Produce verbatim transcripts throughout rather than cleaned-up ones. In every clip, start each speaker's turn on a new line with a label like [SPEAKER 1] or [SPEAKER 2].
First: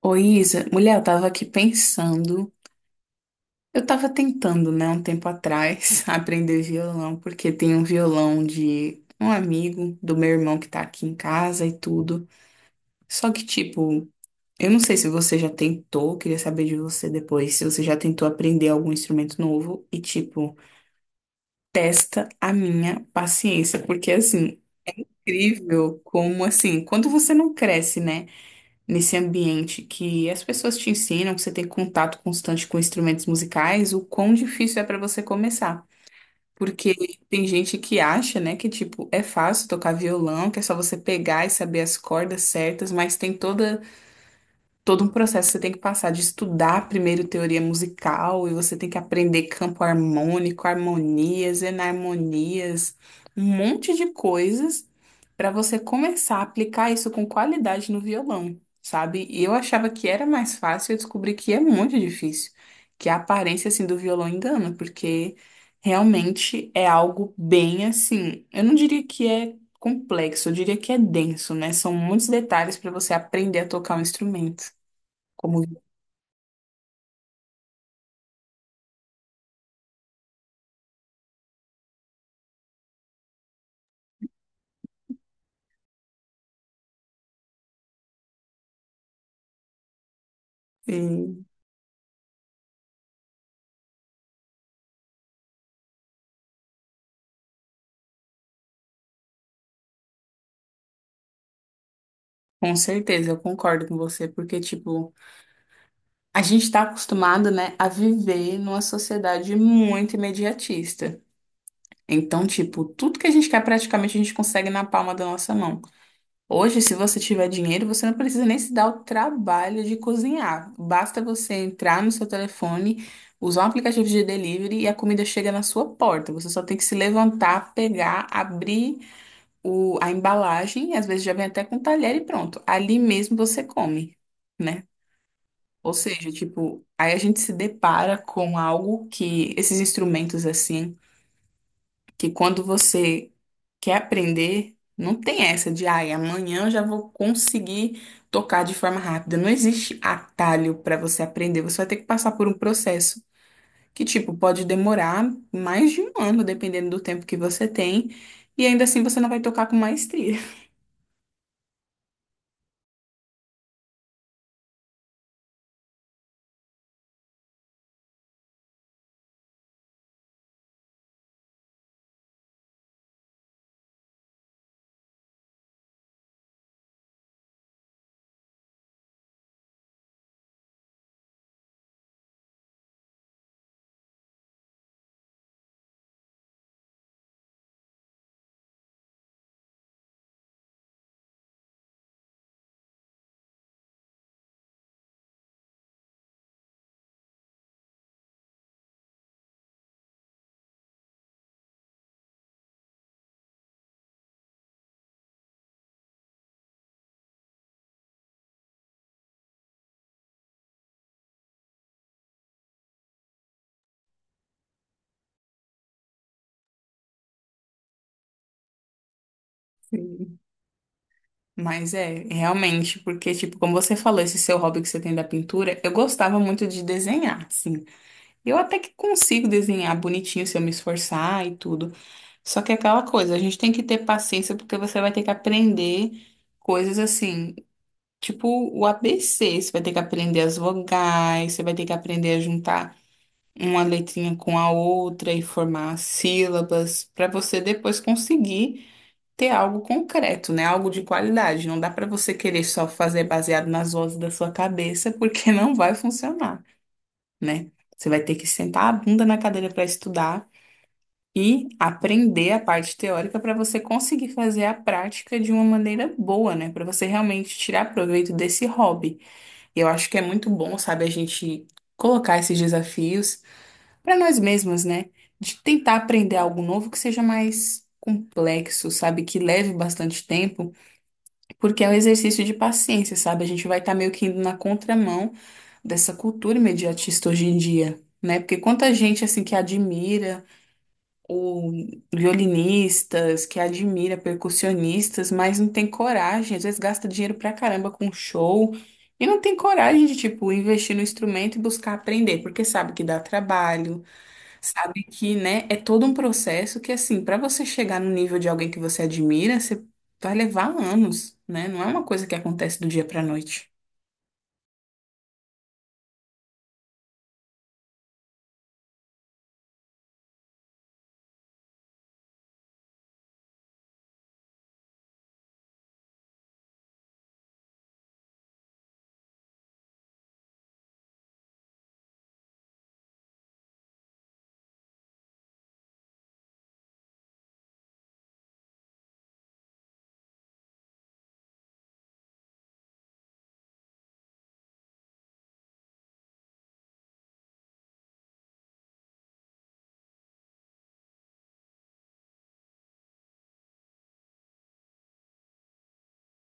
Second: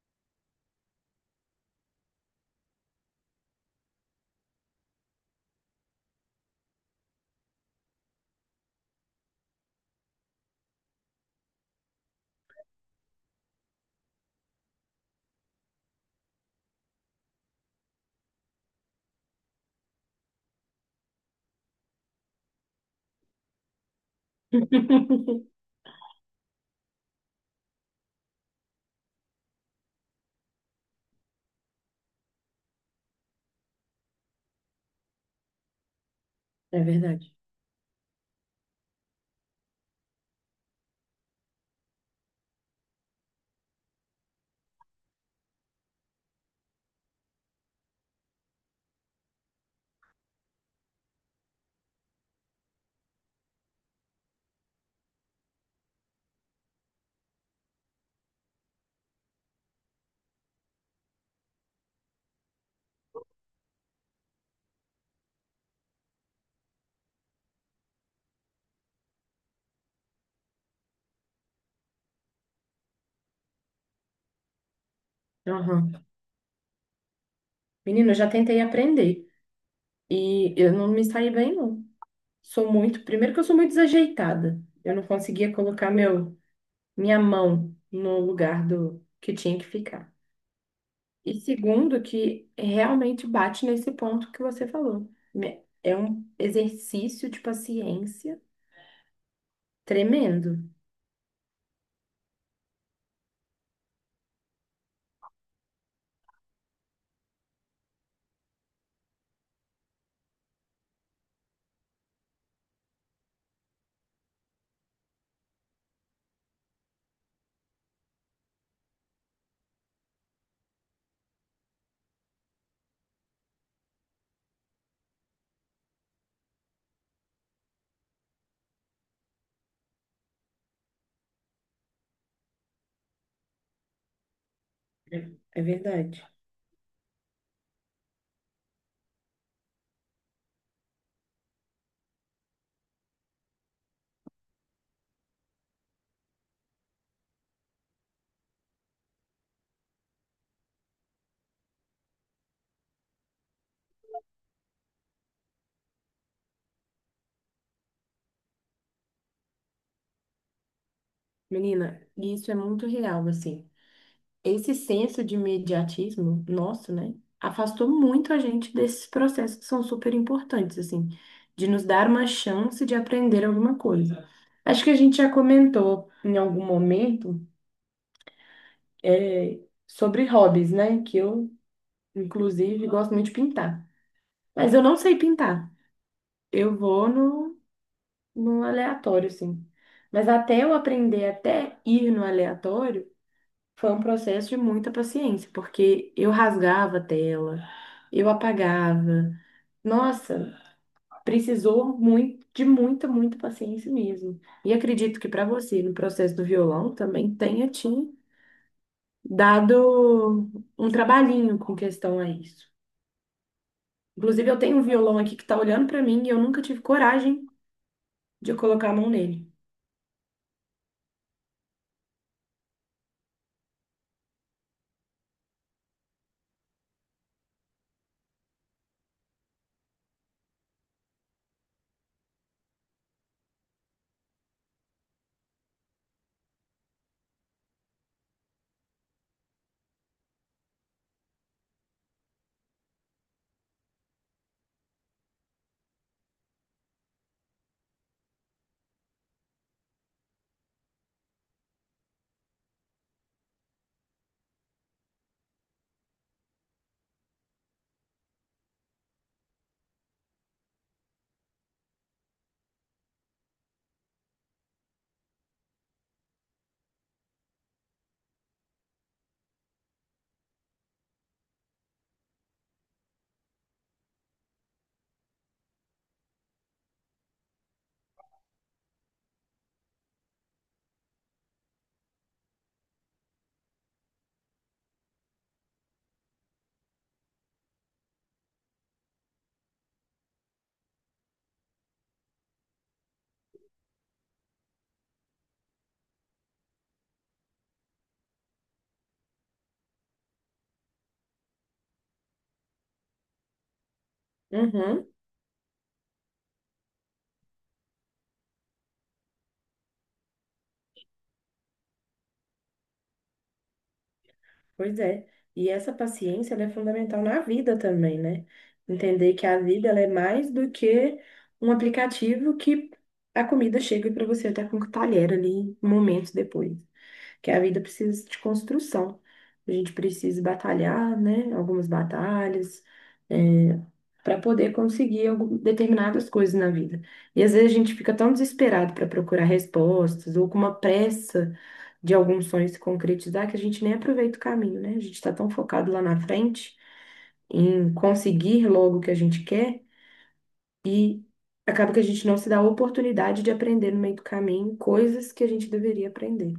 [SPEAKER 1] Ô Isa, mulher, eu tava aqui pensando. Eu tava tentando, né, um tempo atrás, aprender violão, porque tem um violão de um amigo do meu irmão que tá aqui em casa e tudo. Só que, tipo, eu não sei se você já tentou, queria saber de você depois, se você já tentou aprender algum instrumento novo e, tipo, testa a minha paciência, porque, assim, incrível como, assim, quando você não cresce, né? Nesse ambiente que as pessoas te ensinam, que você tem contato constante com instrumentos musicais, o quão difícil é para você começar.
[SPEAKER 2] É
[SPEAKER 1] Porque
[SPEAKER 2] verdade.
[SPEAKER 1] tem gente que acha, né, que tipo, é fácil tocar violão, que é só você pegar e saber as cordas certas, mas tem toda todo um processo que você tem que passar de estudar primeiro teoria musical e você tem que aprender campo harmônico, harmonias, enarmonias, um monte de coisas para você começar a aplicar isso com qualidade no violão, sabe? E eu achava que era mais fácil, eu descobri que é muito difícil, que a aparência assim do violão engana, porque realmente é algo bem assim, eu não diria que é complexo, eu diria que é denso, né? São muitos detalhes para você aprender a tocar um instrumento. Como
[SPEAKER 2] Aham. Menina, eu já tentei aprender e eu não me saí bem, não. Sou muito, primeiro que eu sou muito desajeitada. Eu não conseguia colocar meu, minha mão no lugar do que tinha que ficar.
[SPEAKER 1] e,
[SPEAKER 2] E segundo, que realmente bate nesse ponto que você falou. Me- É um exercício de paciência tremendo.
[SPEAKER 1] com certeza, eu concordo com você, porque tipo, a gente está acostumado, né, a viver numa sociedade muito imediatista. Então, tipo, tudo que a gente quer praticamente a gente consegue na palma da nossa mão. Hoje, se você tiver dinheiro, você não precisa nem se dar o trabalho de cozinhar. Basta você entrar no seu telefone, usar um aplicativo de delivery e a comida chega na sua porta. Você só tem que se levantar, pegar, abrir o, a embalagem, às vezes já vem até com talher e pronto. Ali mesmo você come, né?
[SPEAKER 2] É é
[SPEAKER 1] Ou
[SPEAKER 2] verdade.
[SPEAKER 1] seja, tipo, aí a gente se depara com algo que esses instrumentos assim, que quando você quer aprender, não tem essa de, ai, amanhã eu já vou conseguir tocar de forma rápida. Não existe atalho para você aprender. Você vai ter que passar por um processo que, tipo, pode demorar mais de um ano, dependendo do tempo que você tem, e ainda assim você não vai tocar com maestria.
[SPEAKER 2] Menina, e isso é muito real, assim. Esse senso de imediatismo nosso, né, afastou muito a gente desses processos que são super importantes, assim, de nos dar uma chance de aprender alguma coisa. Acho que a gente já comentou em algum momento, é, sobre hobbies, né, que eu, inclusive, gosto muito de pintar. Mas eu não sei pintar. Eu vou no, no aleatório, assim. Mas até eu aprender, até ir no aleatório, foi um processo de muita paciência, porque eu rasgava a tela, eu apagava. Nossa, precisou muito, de muita, muita paciência mesmo. E acredito que para você, no processo do violão, também tenha te dado um trabalhinho com questão a isso. Inclusive, eu tenho um violão aqui que está olhando para mim e eu nunca tive coragem de colocar a mão nele.
[SPEAKER 1] Sim. Mas é, realmente, porque, tipo, como você falou, esse seu hobby que você tem da pintura, eu gostava muito de desenhar, sim. Eu até que consigo desenhar bonitinho se eu me esforçar e tudo. Só que é aquela coisa, a gente tem que ter paciência porque você vai ter que aprender coisas assim, tipo o A B C, você vai ter que aprender as vogais, você vai ter que aprender a juntar uma letrinha com a outra e formar sílabas para você depois conseguir ter algo concreto, né? Algo de qualidade. Não dá para você querer só fazer baseado nas vozes da sua cabeça, porque não vai funcionar, né? Você vai ter que sentar a bunda na cadeira para estudar e aprender a parte teórica para você conseguir fazer a prática de uma maneira boa, né? Para você realmente tirar proveito desse hobby. E eu acho que é muito bom, sabe, a gente colocar esses desafios para nós mesmos, né? De tentar aprender algo novo que seja mais complexo, sabe, que leve bastante tempo, porque é um exercício de paciência, sabe? A gente vai estar meio que indo na contramão dessa cultura imediatista hoje em dia, né? Porque quanta gente, assim, que admira o violinistas, que admira percussionistas, mas não tem coragem, às vezes gasta dinheiro pra caramba com show e não tem coragem de, tipo, investir no instrumento e buscar aprender, porque sabe que dá trabalho. Sabe
[SPEAKER 2] Uhum.
[SPEAKER 1] que, né, é todo um processo que, assim, para você chegar no nível de alguém que você admira, você vai levar anos, né? Não é uma coisa que acontece do dia para noite.
[SPEAKER 2] Pois é. E essa paciência, ela é fundamental na vida também, né? Entender que a vida, ela é mais do que um aplicativo que a comida chega para você até com o talher ali momentos depois. Que a vida precisa de construção. A gente precisa batalhar, né? Algumas batalhas para poder conseguir algum- determinadas coisas na vida. E às vezes a gente fica tão desesperado para procurar respostas ou com uma pressa de algum sonho se concretizar que a gente nem aproveita o caminho, né? A gente está tão focado lá na frente em conseguir logo o que a gente quer e acaba que a gente não se dá a oportunidade de aprender no meio do caminho coisas que a gente deveria aprender.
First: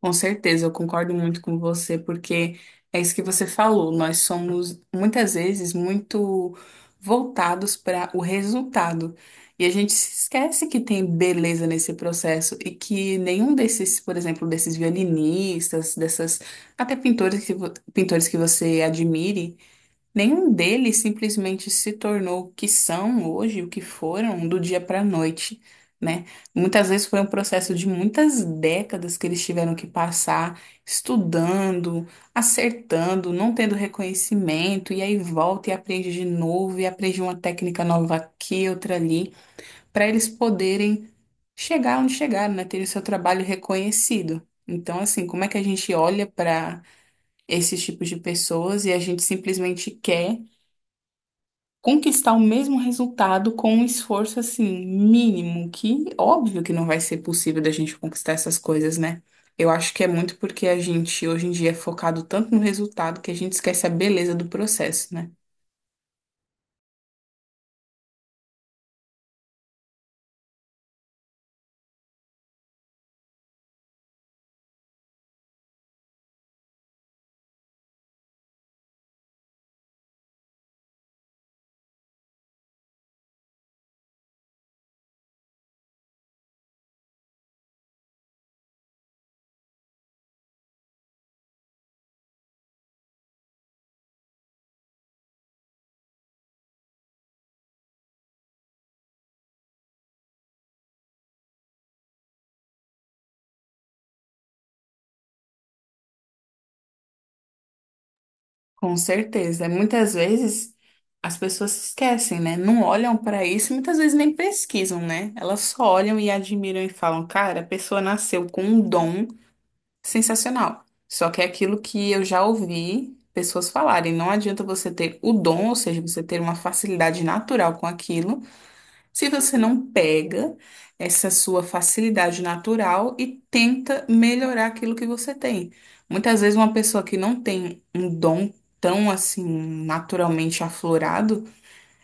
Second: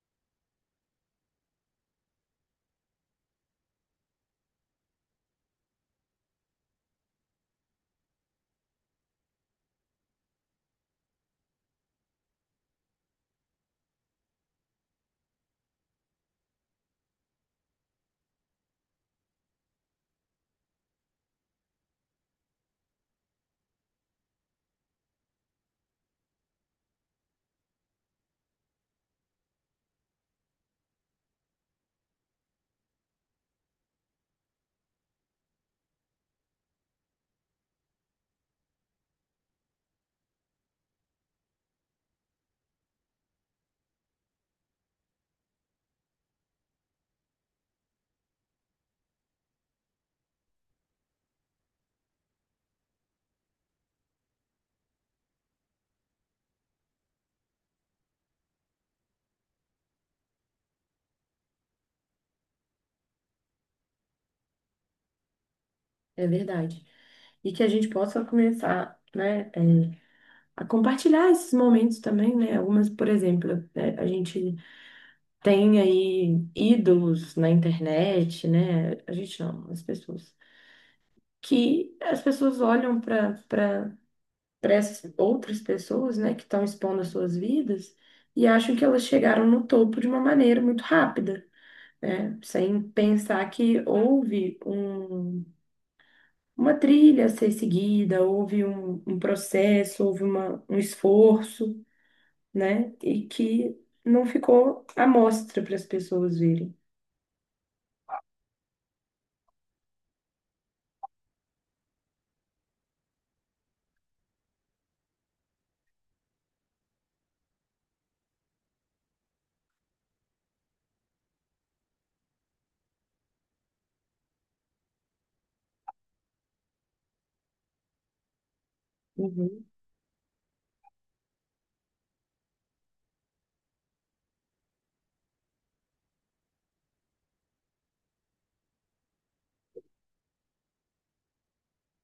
[SPEAKER 1] Com certeza, eu concordo muito com você, porque é isso que você falou. Nós somos, muitas vezes, muito voltados para o resultado. E a gente se esquece que tem beleza nesse processo e que nenhum desses, por exemplo, desses violinistas, dessas até pintores que, vo- pintores que você admire. Nenhum deles simplesmente se tornou o que são hoje, o que foram, do dia para a noite, né? Muitas vezes foi um processo de muitas décadas que eles tiveram que passar estudando, acertando, não tendo reconhecimento, e aí volta e aprende de novo, e aprende uma técnica nova aqui, outra ali, para eles poderem chegar onde chegaram, né? Ter o seu trabalho reconhecido. Então, assim, como é que a gente olha para esses tipos de pessoas e a gente simplesmente quer conquistar o mesmo resultado com um esforço assim mínimo, que óbvio que não vai ser possível da gente conquistar essas coisas, né? Eu acho que é muito porque a gente hoje em dia é focado tanto no resultado que a gente esquece a beleza do processo, né?
[SPEAKER 2] É verdade. E que a gente possa começar, né, é, a compartilhar esses momentos também, né? Algumas, por exemplo, né, a gente tem aí ídolos na internet, né? A gente não, as pessoas. Que as pessoas olham para para essas outras pessoas, né, que estão expondo as suas vidas e acham que elas chegaram no topo de uma maneira muito rápida, né? Sem pensar que houve um, uma trilha a ser seguida, houve um, um processo, houve uma, um esforço, né? E que não ficou à mostra para as pessoas verem.
[SPEAKER 1] Com certeza. Muitas vezes as pessoas se esquecem, né? Não olham para isso e muitas vezes nem pesquisam, né? Elas só olham e admiram e falam, cara, a pessoa nasceu com um dom. Sensacional. Só que é aquilo que eu já ouvi pessoas falarem. Não adianta você ter o dom, ou seja, você ter uma facilidade natural com aquilo, se você
[SPEAKER 2] Uhum,
[SPEAKER 1] não pega essa sua facilidade natural e tenta melhorar aquilo que você tem. Muitas vezes uma pessoa que não tem um dom tão assim naturalmente aflorado,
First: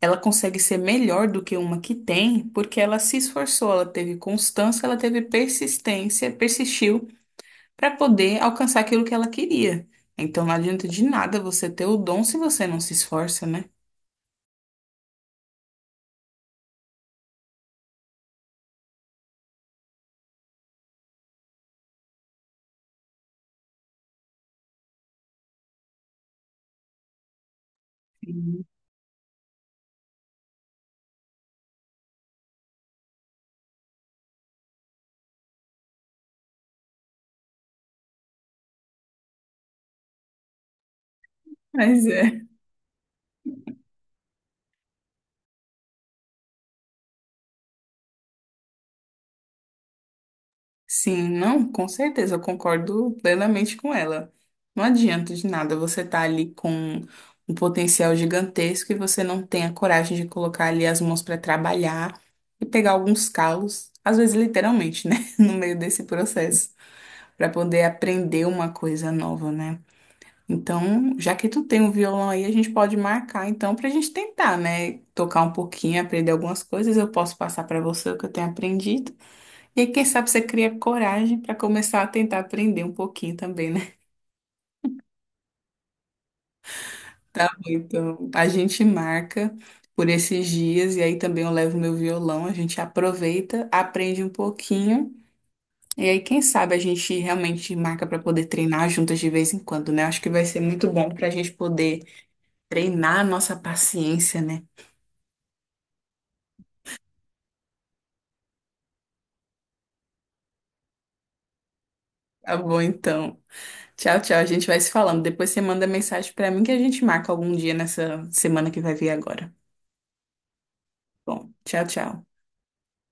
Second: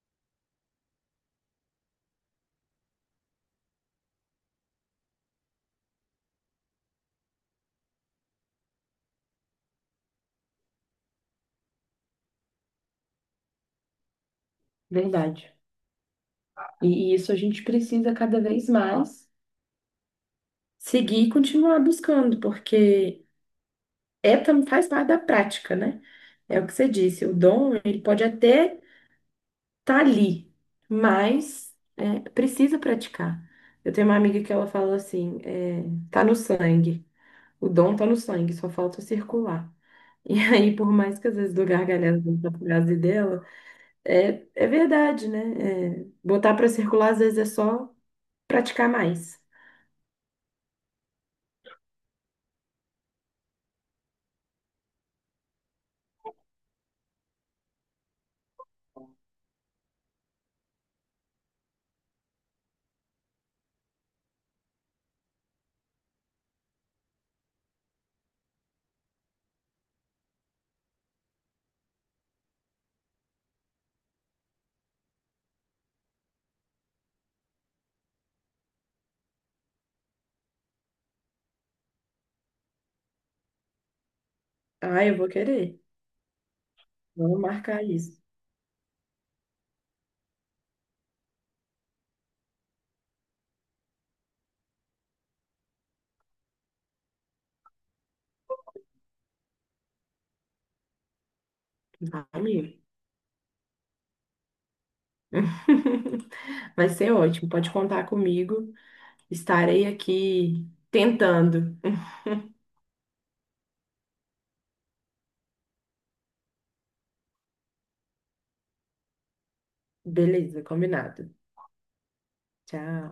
[SPEAKER 1] ela consegue ser melhor do que uma que tem, porque ela se esforçou, ela teve constância, ela teve persistência, persistiu para poder alcançar aquilo que ela queria. Então não adianta de nada você ter o dom se você não se esforça, né?
[SPEAKER 2] verdade. E, e isso a gente precisa cada vez mais seguir e continuar buscando, porque é, tam- faz parte da prática, né? É o que você disse, o dom, ele pode
[SPEAKER 1] Sim.
[SPEAKER 2] até tá ali, mas é, precisa praticar. Eu tenho uma amiga que ela fala assim, é, tá no sangue, o dom tá no sangue, só falta circular. E aí, por mais que às vezes do
[SPEAKER 1] Mas
[SPEAKER 2] gargalhada
[SPEAKER 1] é.
[SPEAKER 2] da frase dela, é, é verdade, né? É, botar pra circular às vezes é só praticar mais.
[SPEAKER 1] Sim, não, com certeza, eu concordo plenamente com ela. Não adianta de nada você estar ali com um potencial gigantesco e você não tem a coragem de colocar ali as mãos para trabalhar e pegar alguns calos, às vezes literalmente, né? No meio desse processo, para poder aprender uma coisa nova, né? Então, já que tu tem um violão aí, a gente pode marcar então pra gente tentar, né? Tocar um pouquinho, aprender algumas coisas. Eu posso passar pra você o que eu tenho aprendido. E aí, quem sabe você cria coragem pra começar a tentar aprender um pouquinho também, né?
[SPEAKER 2] Ah, eu vou querer. Vamos
[SPEAKER 1] Tá bom,
[SPEAKER 2] marcar isso.
[SPEAKER 1] então a gente marca por esses dias e aí também eu levo meu violão, a gente aproveita, aprende um pouquinho. E aí, quem sabe a gente realmente marca pra poder treinar juntas de vez em quando, né? Acho que vai ser muito bom pra gente poder
[SPEAKER 2] Amigo.
[SPEAKER 1] treinar a nossa paciência, né?
[SPEAKER 2] Vai ser ótimo. Pode contar comigo. Estarei aqui tentando.
[SPEAKER 1] Tá bom, então. Tchau, tchau. A gente vai se falando. Depois você manda mensagem pra mim que a gente marca algum dia nessa semana que vai vir agora.
[SPEAKER 2] Beleza, combinado.
[SPEAKER 1] Bom, tchau, tchau.
[SPEAKER 2] Tchau.